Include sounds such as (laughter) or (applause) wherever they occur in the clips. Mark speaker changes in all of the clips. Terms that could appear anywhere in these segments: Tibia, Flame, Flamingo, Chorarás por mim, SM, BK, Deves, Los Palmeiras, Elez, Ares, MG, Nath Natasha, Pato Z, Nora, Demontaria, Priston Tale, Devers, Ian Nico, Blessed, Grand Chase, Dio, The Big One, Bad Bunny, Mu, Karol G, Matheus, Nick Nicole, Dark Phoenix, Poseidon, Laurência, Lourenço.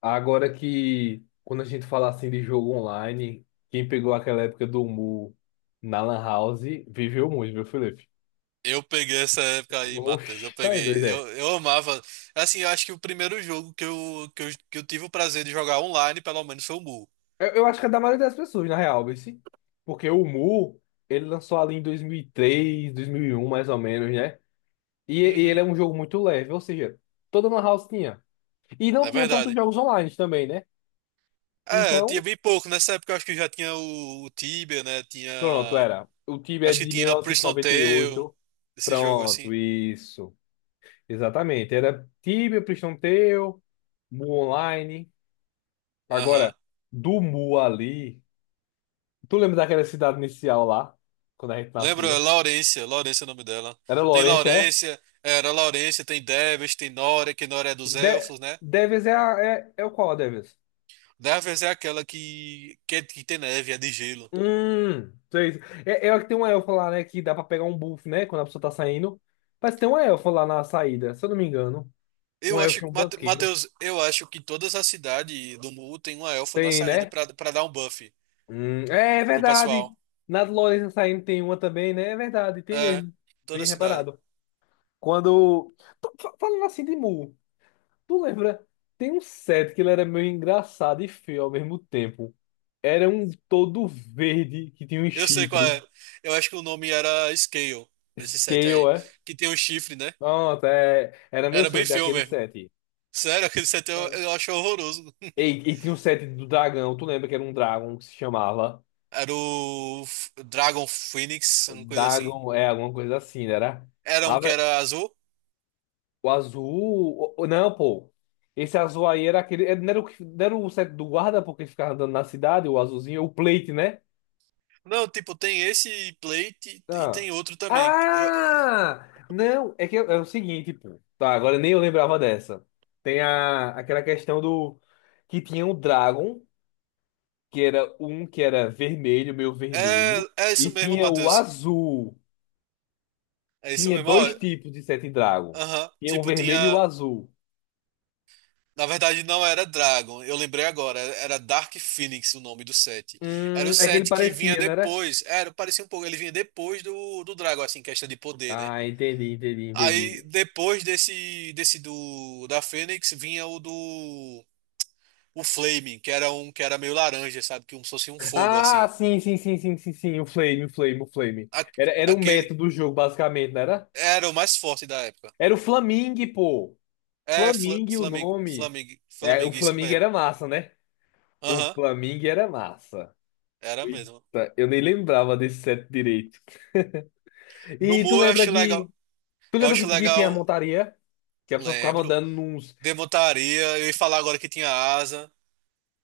Speaker 1: Agora que quando a gente fala assim de jogo online, quem pegou aquela época do Mu na Lan House viveu muito, viu, Felipe?
Speaker 2: Eu peguei essa época aí, Matheus. Eu
Speaker 1: Oxi, tá aí, doido.
Speaker 2: peguei.
Speaker 1: É.
Speaker 2: Eu amava. Assim, eu acho que o primeiro jogo que eu tive o prazer de jogar online, pelo menos, foi o Mu.
Speaker 1: Eu acho que é da maioria das pessoas, na real, esse. Porque o Mu, ele lançou ali em dois mil e um mais ou menos, né? E ele é
Speaker 2: Uhum,
Speaker 1: um jogo muito leve, ou seja, toda Lan House tinha. E não
Speaker 2: é
Speaker 1: tinha tantos
Speaker 2: verdade.
Speaker 1: jogos online também, né?
Speaker 2: É, tinha
Speaker 1: Então,
Speaker 2: bem pouco. Nessa época, eu acho que já tinha o Tibia, né?
Speaker 1: pronto,
Speaker 2: Tinha.
Speaker 1: era. O time é
Speaker 2: Acho que
Speaker 1: de mil
Speaker 2: tinha
Speaker 1: novecentos e
Speaker 2: Prison
Speaker 1: noventa e
Speaker 2: Tale,
Speaker 1: oito.
Speaker 2: esse jogo assim.
Speaker 1: Pronto, isso. Exatamente. Era Tibia, Priston Tale, Mu Online.
Speaker 2: Aham.
Speaker 1: Agora, do Mu ali. Tu lembra daquela cidade inicial lá? Quando a gente
Speaker 2: Lembra? É
Speaker 1: nascia?
Speaker 2: Laurência. Laurência é o nome dela.
Speaker 1: Era
Speaker 2: Tem
Speaker 1: Lourenço, é?
Speaker 2: Laurência, era Laurência, tem Deves, tem Nora, que Nora é dos
Speaker 1: De
Speaker 2: elfos, né?
Speaker 1: Devers é, é o qual, a Devers?
Speaker 2: Deves é aquela que tem neve, é de gelo.
Speaker 1: Sei. É, é a que tem uma elfa lá, né? Que dá pra pegar um buff, né? Quando a pessoa tá saindo. Parece que tem uma elfa lá na saída, se eu não me engano. Um
Speaker 2: Eu acho
Speaker 1: elfo e um
Speaker 2: que,
Speaker 1: banqueiro.
Speaker 2: Matheus, eu acho que todas as cidades do Mu tem uma elfa na
Speaker 1: Tem,
Speaker 2: saída
Speaker 1: né?
Speaker 2: pra dar um buff
Speaker 1: É, é
Speaker 2: pro
Speaker 1: verdade.
Speaker 2: pessoal.
Speaker 1: Na do Lourenço saindo tem uma também, né? É verdade, tem
Speaker 2: É,
Speaker 1: mesmo.
Speaker 2: toda
Speaker 1: Bem
Speaker 2: a cidade.
Speaker 1: reparado. Quando. Falando assim de Mu, tu lembra? Tem um set que ele era meio engraçado e feio ao mesmo tempo. Era um todo verde que tinha um
Speaker 2: Eu sei qual
Speaker 1: chifre.
Speaker 2: é. Eu acho que o nome era Scale, esse set
Speaker 1: Scale,
Speaker 2: aí.
Speaker 1: é?
Speaker 2: Que tem um chifre, né?
Speaker 1: Pronto, é. Era meu
Speaker 2: Era
Speaker 1: sonho
Speaker 2: bem
Speaker 1: ter
Speaker 2: feio
Speaker 1: aquele
Speaker 2: mesmo.
Speaker 1: set.
Speaker 2: Sério, (laughs) aquele set eu,
Speaker 1: É.
Speaker 2: eu acho horroroso.
Speaker 1: E, e tinha um set do dragão, tu lembra que era um dragão que se chamava?
Speaker 2: Era o Dragon Phoenix, uma coisa assim.
Speaker 1: Dragon, é, alguma coisa assim, né? Era.
Speaker 2: Era
Speaker 1: Ah,
Speaker 2: um que
Speaker 1: vé-
Speaker 2: era azul.
Speaker 1: o azul. Não, pô. Esse azul aí era aquele. É, não era o, não era o set do guarda, porque ele ficava andando na cidade, o azulzinho, o plate, né?
Speaker 2: Não, tipo, tem esse plate e
Speaker 1: Ah.
Speaker 2: tem outro também.
Speaker 1: Ah! Não, é que é, é o seguinte, pô. Tá, agora nem eu lembrava dessa. Tem a, aquela questão do que tinha o Dragon, que era um que era vermelho, meio
Speaker 2: É,
Speaker 1: vermelho,
Speaker 2: é
Speaker 1: e
Speaker 2: isso mesmo,
Speaker 1: tinha o
Speaker 2: Matheus.
Speaker 1: azul.
Speaker 2: É isso
Speaker 1: Tinha
Speaker 2: mesmo. Ó.
Speaker 1: dois tipos de Sete Dragon.
Speaker 2: Aham.
Speaker 1: Tinha um
Speaker 2: Tipo,
Speaker 1: vermelho e o
Speaker 2: tinha.
Speaker 1: azul.
Speaker 2: Na verdade, não era Dragon. Eu lembrei agora. Era Dark Phoenix o nome do set. Era o
Speaker 1: É que ele
Speaker 2: set que vinha
Speaker 1: parecia, não era?
Speaker 2: depois. Era, parecia um pouco. Ele vinha depois do Dragon, assim, questão de poder, né?
Speaker 1: Ah, entendi, entendi,
Speaker 2: Aí,
Speaker 1: entendi.
Speaker 2: depois desse do da Fênix, vinha o do. O Flaming, que era um que era meio laranja, sabe? Que um, se fosse um fogo,
Speaker 1: Ah,
Speaker 2: assim.
Speaker 1: sim, sim, sim, sim, sim, sim. O Flame, o Flame, o Flame.
Speaker 2: A-
Speaker 1: Era o
Speaker 2: aquele
Speaker 1: método do jogo, basicamente, não era?
Speaker 2: era o mais forte da época.
Speaker 1: Era o Flamingue, pô.
Speaker 2: É, Fla,
Speaker 1: Flamingo, o
Speaker 2: Flaming,
Speaker 1: nome.
Speaker 2: Flaming,
Speaker 1: É,
Speaker 2: Flaming,
Speaker 1: o
Speaker 2: isso
Speaker 1: Flamingo era
Speaker 2: mesmo.
Speaker 1: massa, né? O
Speaker 2: Aham,
Speaker 1: Flamingo era massa.
Speaker 2: era mesmo.
Speaker 1: Eita, eu nem lembrava desse set direito.
Speaker 2: No
Speaker 1: E tu
Speaker 2: Mu eu
Speaker 1: lembra
Speaker 2: achei
Speaker 1: que.
Speaker 2: legal.
Speaker 1: Tu
Speaker 2: Eu
Speaker 1: lembra que,
Speaker 2: acho
Speaker 1: que tinha a
Speaker 2: legal,
Speaker 1: montaria? Que a pessoa ficava
Speaker 2: lembro.
Speaker 1: andando nos.
Speaker 2: Demontaria, eu ia falar agora que tinha asa.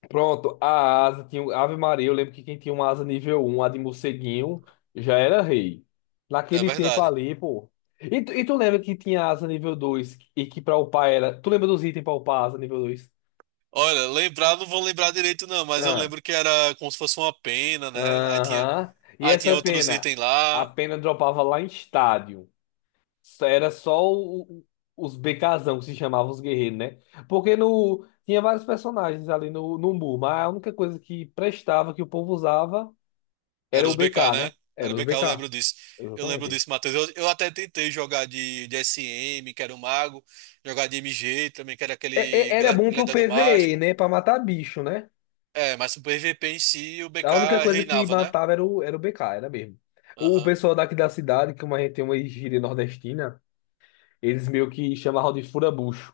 Speaker 1: Pronto, a asa tinha. Ave Maria, eu lembro que quem tinha uma asa nível um a de morceguinho, já era rei.
Speaker 2: É
Speaker 1: Naquele tempo
Speaker 2: verdade.
Speaker 1: ali, pô. E tu lembra que tinha asa nível 2 e que pra upar era. Tu lembra dos itens pra upar a asa nível 2.
Speaker 2: Olha, lembrar, não vou lembrar direito, não, mas eu lembro que era como se fosse uma pena, né? Aí tinha,
Speaker 1: Aham. E
Speaker 2: aí tinha
Speaker 1: essa
Speaker 2: outros
Speaker 1: pena?
Speaker 2: itens
Speaker 1: A
Speaker 2: lá.
Speaker 1: pena dropava lá em estádio. Só- Era só o- Os BKzão que se chamavam os guerreiros, né? Porque no, tinha vários personagens ali no Mu, mas a única coisa que prestava, que o povo usava, era
Speaker 2: Era
Speaker 1: o
Speaker 2: os BK,
Speaker 1: BK, né?
Speaker 2: né?
Speaker 1: Era
Speaker 2: Era
Speaker 1: os
Speaker 2: BK, eu
Speaker 1: BK.
Speaker 2: lembro disso. Eu lembro
Speaker 1: Exatamente.
Speaker 2: disso, Matheus. Eu até tentei jogar de SM, que era o mago, jogar de MG também, que era
Speaker 1: É-
Speaker 2: aquele
Speaker 1: Era bom pro
Speaker 2: gladiador
Speaker 1: PvE,
Speaker 2: mágico.
Speaker 1: né? Pra matar bicho, né?
Speaker 2: É, mas o PVP em si, o
Speaker 1: A única
Speaker 2: BK
Speaker 1: coisa que
Speaker 2: reinava, né?
Speaker 1: matava era o BK, era mesmo. O
Speaker 2: Aham.
Speaker 1: pessoal daqui da cidade, como a gente tem uma gíria nordestina, eles meio que chamavam de furabucho.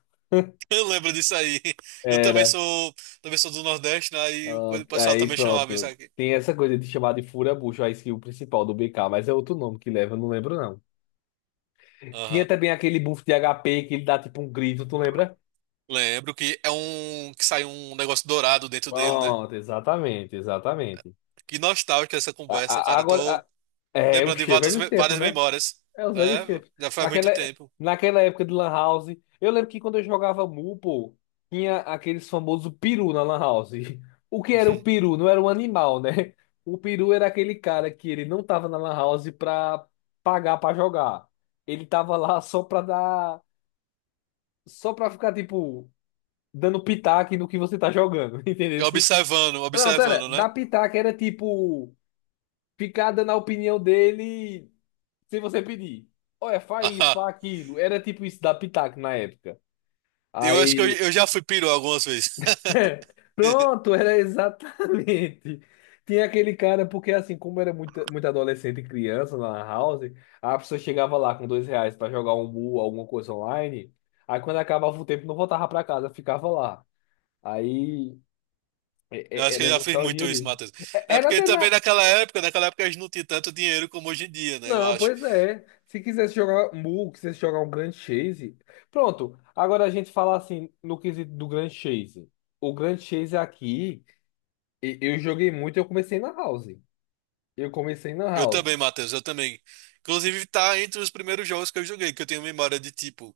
Speaker 2: Eu lembro disso aí. (laughs) Eu também
Speaker 1: Era.
Speaker 2: sou, também sou do Nordeste, né? E o
Speaker 1: Ah,
Speaker 2: pessoal
Speaker 1: aí
Speaker 2: também chamava isso
Speaker 1: pronto.
Speaker 2: aqui.
Speaker 1: Tem essa coisa de chamar de fura-bucho, a skill principal do BK, mas é outro nome que leva, eu não lembro não. Tinha
Speaker 2: Aham.
Speaker 1: também aquele buff de HP que ele dá tipo um grito, tu lembra?
Speaker 2: Lembro que é um que sai um negócio dourado dentro dele, né?
Speaker 1: Pronto, exatamente, exatamente.
Speaker 2: Que nostálgica essa
Speaker 1: A-
Speaker 2: conversa,
Speaker 1: a-
Speaker 2: cara. Eu
Speaker 1: agora, a-
Speaker 2: tô
Speaker 1: É o
Speaker 2: lembrando de
Speaker 1: cheiro
Speaker 2: várias,
Speaker 1: velho os tempos,
Speaker 2: várias
Speaker 1: né?
Speaker 2: memórias.
Speaker 1: É os velhos
Speaker 2: É,
Speaker 1: tempos.
Speaker 2: já faz muito
Speaker 1: Aquela,
Speaker 2: tempo.
Speaker 1: naquela época de Lan House, eu lembro que quando eu jogava Mu, pô, tinha aqueles famosos peru na Lan House. (laughs) O que era o
Speaker 2: (laughs)
Speaker 1: peru? Não era um animal, né? O peru era aquele cara que ele não tava na Lan House pra pagar pra jogar. Ele tava lá só pra dar. Só pra ficar, tipo, dando pitaco no que você tá jogando, (laughs) entendeu?
Speaker 2: E observando,
Speaker 1: Não, pera,
Speaker 2: observando, né?
Speaker 1: dar pitaco era tipo. Ficar dando a opinião dele se você pedir, olha, faz isso,
Speaker 2: (laughs) Ah,
Speaker 1: faz aquilo. Era tipo isso da Pitaco na época.
Speaker 2: eu acho que eu,
Speaker 1: Aí,
Speaker 2: eu já fui peru algumas vezes.
Speaker 1: (laughs)
Speaker 2: (laughs)
Speaker 1: pronto, era exatamente. Tinha aquele cara, porque assim, como era muito, muito adolescente e criança lá na house, a pessoa chegava lá com R$ 2 pra jogar um mu, alguma coisa online. Aí quando acabava o tempo, não voltava pra casa, ficava lá. Aí,
Speaker 2: Eu
Speaker 1: é-
Speaker 2: acho que eu
Speaker 1: era
Speaker 2: já fiz muito
Speaker 1: nostalgia
Speaker 2: isso,
Speaker 1: mesmo.
Speaker 2: Matheus. É
Speaker 1: Era
Speaker 2: porque
Speaker 1: até
Speaker 2: também
Speaker 1: na.
Speaker 2: naquela época a gente não tinha tanto dinheiro como hoje em dia, né? Eu
Speaker 1: Não,
Speaker 2: acho.
Speaker 1: pois é. Se quisesse jogar Mu, quisesse jogar um Grand Chase. Pronto. Agora a gente fala assim no quesito do Grand Chase. O Grand Chase aqui, eu joguei muito, eu comecei na House. Eu comecei na
Speaker 2: Eu
Speaker 1: House.
Speaker 2: também, Matheus, eu também. Inclusive, tá entre os primeiros jogos que eu joguei, que eu tenho memória de tipo.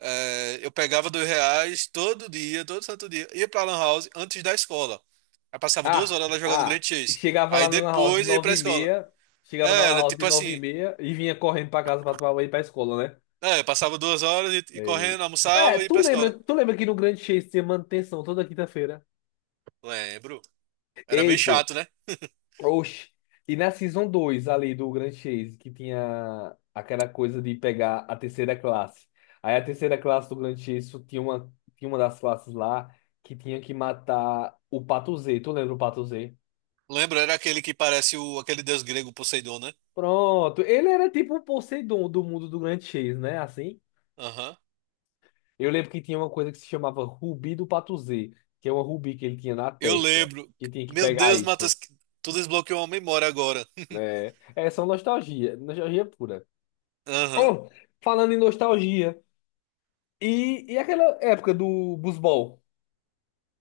Speaker 2: Eu pegava R$ 2 todo dia, todo santo dia, ia pra Lan House antes da escola. Aí passava duas
Speaker 1: Ah,
Speaker 2: horas lá jogando
Speaker 1: ah,
Speaker 2: Grand Chase.
Speaker 1: chegava lá
Speaker 2: Aí
Speaker 1: na lan House de
Speaker 2: depois ia
Speaker 1: 9
Speaker 2: pra
Speaker 1: e
Speaker 2: escola.
Speaker 1: meia, chegava na
Speaker 2: É,
Speaker 1: lan
Speaker 2: era
Speaker 1: House de
Speaker 2: tipo
Speaker 1: 9 e
Speaker 2: assim.
Speaker 1: meia e vinha correndo pra casa pra tomar banho e ir pra escola, né?
Speaker 2: É, passava 2 horas e
Speaker 1: E...
Speaker 2: correndo,
Speaker 1: É,
Speaker 2: almoçava e ia
Speaker 1: tu
Speaker 2: pra
Speaker 1: lembra,
Speaker 2: escola.
Speaker 1: tu lembra que no Grand Chase tinha manutenção toda quinta-feira?
Speaker 2: Lembro. Era bem
Speaker 1: Ei, pô.
Speaker 2: chato, né?
Speaker 1: Oxi. E na Season 2 ali do Grand Chase, que tinha aquela coisa de pegar a terceira classe. Aí a terceira classe do Grand Chase só tinha uma das classes lá que tinha que matar o Pato Z. Tu lembra o Pato Z?
Speaker 2: Lembro, era aquele que parece o, aquele deus grego Poseidon, né?
Speaker 1: Pronto. Ele era tipo o Poseidon do mundo do Grand Chase, né? Assim.
Speaker 2: Aham.
Speaker 1: Eu lembro que tinha uma coisa que se chamava Rubi do Pato Z, que é uma rubi que ele tinha na
Speaker 2: Eu
Speaker 1: testa,
Speaker 2: lembro.
Speaker 1: que tinha que
Speaker 2: Meu
Speaker 1: pegar
Speaker 2: Deus, Matheus,
Speaker 1: isso.
Speaker 2: tu desbloqueou uma memória agora. (laughs)
Speaker 1: É, é só nostalgia, nostalgia pura.
Speaker 2: Aham.
Speaker 1: Oh, falando em nostalgia. E aquela época do busbol,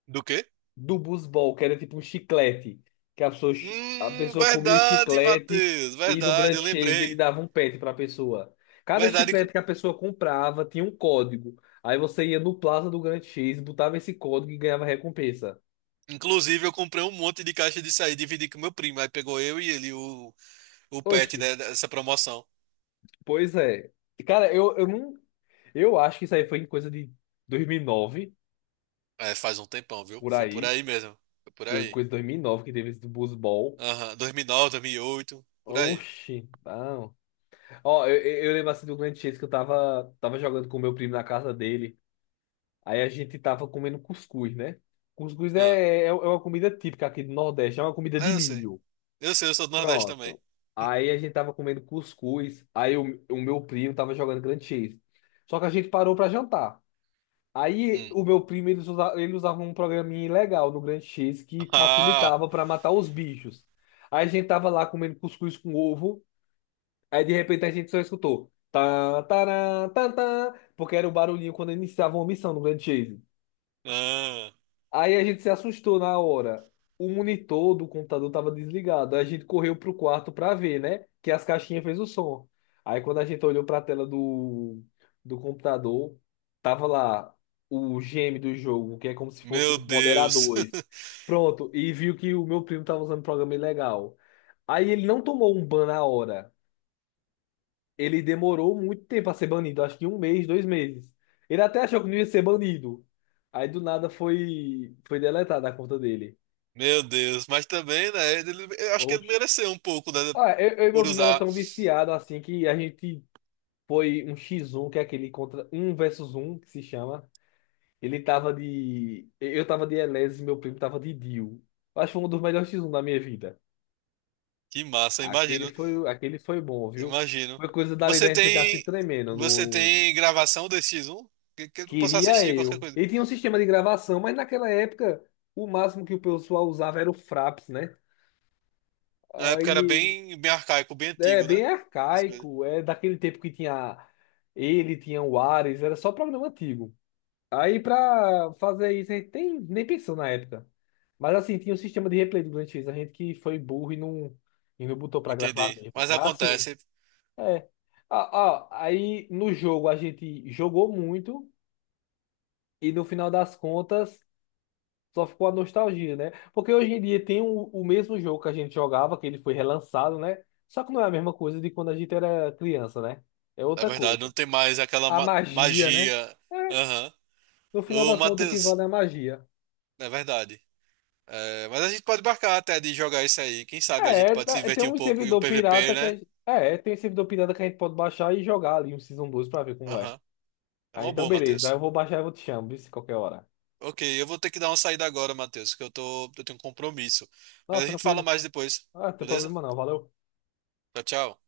Speaker 2: Do quê?
Speaker 1: que era tipo um chiclete, que a pessoa, chi- a pessoa comia o
Speaker 2: Verdade,
Speaker 1: chiclete
Speaker 2: Matheus.
Speaker 1: e no Grand
Speaker 2: Verdade, eu
Speaker 1: Chase ele
Speaker 2: lembrei.
Speaker 1: dava um pet pra pessoa. Cada
Speaker 2: Verdade,
Speaker 1: chiclete que a pessoa comprava tinha um código. Aí você ia no Plaza do Grand Chase, botava esse código e ganhava recompensa.
Speaker 2: inclusive eu comprei um monte de caixa disso aí, dividi com meu primo. Aí pegou eu e ele o pet,
Speaker 1: Oxi,
Speaker 2: né, dessa promoção.
Speaker 1: pois é. Cara, eu não. Eu acho que isso aí foi em coisa de 2009,
Speaker 2: É, faz um tempão, viu?
Speaker 1: por
Speaker 2: Foi por
Speaker 1: aí.
Speaker 2: aí mesmo. Foi por aí.
Speaker 1: Coisa de 2009 que teve esse busbol.
Speaker 2: Aham, 2009, 2008 por aí.
Speaker 1: Oxi, ah. Ó, eu lembro assim do grande Chase que eu tava jogando com o meu primo na casa dele. Aí a gente tava comendo cuscuz, né? Cuscuz é,
Speaker 2: Ah,
Speaker 1: uma comida típica aqui do Nordeste, é uma comida de
Speaker 2: é, eu sei.
Speaker 1: milho.
Speaker 2: Eu sei, eu sou do Nordeste também.
Speaker 1: Pronto. Aí a gente tava comendo cuscuz, aí o meu primo tava jogando grande Chase. Só que a gente parou pra jantar. Aí
Speaker 2: Hum.
Speaker 1: o
Speaker 2: (laughs)
Speaker 1: meu primo, ele usava um programinha legal no grande Chase que
Speaker 2: Ah,
Speaker 1: facilitava pra matar os bichos. Aí a gente tava lá comendo cuscuz com ovo. Aí de repente a gente só escutou. Tá, tará, tá, tá, porque era o barulhinho quando iniciava uma missão no Grand Chase.
Speaker 2: ah,
Speaker 1: Aí a gente se assustou na hora. O monitor do computador estava desligado. Aí a gente correu pro quarto para ver, né? Que as caixinhas fez o som. Aí quando a gente olhou para a tela do computador, tava lá o GM do jogo, que é como se fossem
Speaker 2: meu
Speaker 1: os
Speaker 2: Deus.
Speaker 1: moderadores.
Speaker 2: (laughs)
Speaker 1: Pronto, e viu que o meu primo tava usando um programa ilegal. Aí ele não tomou um ban na hora, ele demorou muito tempo a ser banido, acho que um mês, 2 meses. Ele até achou que não ia ser banido. Aí do nada foi deletada a conta dele.
Speaker 2: Meu Deus. Mas também, né, eu acho que ele
Speaker 1: Oxe.
Speaker 2: mereceu um pouco, né,
Speaker 1: Ah, eu e meu
Speaker 2: por
Speaker 1: primo era
Speaker 2: usar.
Speaker 1: tão viciado assim que a gente foi um X1, que é aquele contra um versus um que se chama. Ele tava de. Eu tava de Elez e meu primo tava de Dio. Eu acho que foi um dos melhores X1 da minha vida.
Speaker 2: Que massa,
Speaker 1: Aquele
Speaker 2: imagino.
Speaker 1: foi, aquele foi bom, viu?
Speaker 2: Imagino.
Speaker 1: Foi coisa dali da
Speaker 2: Você
Speaker 1: gente ficar se
Speaker 2: tem,
Speaker 1: tremendo
Speaker 2: você
Speaker 1: no.
Speaker 2: tem gravação desse X1? Que eu posso
Speaker 1: Queria
Speaker 2: assistir, qualquer
Speaker 1: eu.
Speaker 2: coisa.
Speaker 1: Ele tinha um sistema de gravação, mas naquela época o máximo que o pessoal usava era o Fraps, né?
Speaker 2: Na época era
Speaker 1: Aí
Speaker 2: bem, bem arcaico, bem
Speaker 1: é
Speaker 2: antigo, né?
Speaker 1: bem
Speaker 2: As coisas.
Speaker 1: arcaico, é daquele tempo que tinha ele, tinha o Ares, era só programa antigo. Aí pra fazer isso a gente nem pensou na época. Mas assim, tinha um sistema de replay do Grand X, a gente que foi burro e não, botou pra gravar
Speaker 2: Entendi.
Speaker 1: mesmo.
Speaker 2: Mas
Speaker 1: Mas assim,
Speaker 2: acontece,
Speaker 1: é. Ah, ah, aí no jogo a gente jogou muito e no final das contas. Só ficou a nostalgia, né? Porque hoje em dia tem o mesmo jogo que a gente jogava, que ele foi relançado, né? Só que não é a mesma coisa de quando a gente era criança, né? É
Speaker 2: é
Speaker 1: outra
Speaker 2: verdade, não
Speaker 1: coisa.
Speaker 2: tem mais aquela
Speaker 1: A magia, né?
Speaker 2: magia.
Speaker 1: É,
Speaker 2: Aham.
Speaker 1: no final
Speaker 2: Ô,
Speaker 1: das contas, o que
Speaker 2: Matheus,
Speaker 1: vale é a magia.
Speaker 2: é verdade. É, mas a gente pode marcar até de jogar isso aí. Quem sabe a gente
Speaker 1: É,
Speaker 2: pode se
Speaker 1: é, tem
Speaker 2: divertir um
Speaker 1: um
Speaker 2: pouco em um
Speaker 1: servidor pirata
Speaker 2: PVP,
Speaker 1: que
Speaker 2: né?
Speaker 1: é, tem um servidor pirata que a gente pode baixar e jogar ali um Season 2 pra ver como é.
Speaker 2: Aham. É
Speaker 1: Ah,
Speaker 2: uma
Speaker 1: então
Speaker 2: boa,
Speaker 1: beleza. Aí eu
Speaker 2: Matheus.
Speaker 1: vou baixar e vou te chamar, viu? Se qualquer hora.
Speaker 2: Ok, eu vou ter que dar uma saída agora, Matheus, que eu tenho um compromisso.
Speaker 1: Não,
Speaker 2: Mas
Speaker 1: tá
Speaker 2: a gente fala
Speaker 1: tranquilo.
Speaker 2: mais depois,
Speaker 1: Ah, não tem
Speaker 2: beleza?
Speaker 1: problema não. Valeu.
Speaker 2: Tchau, tchau.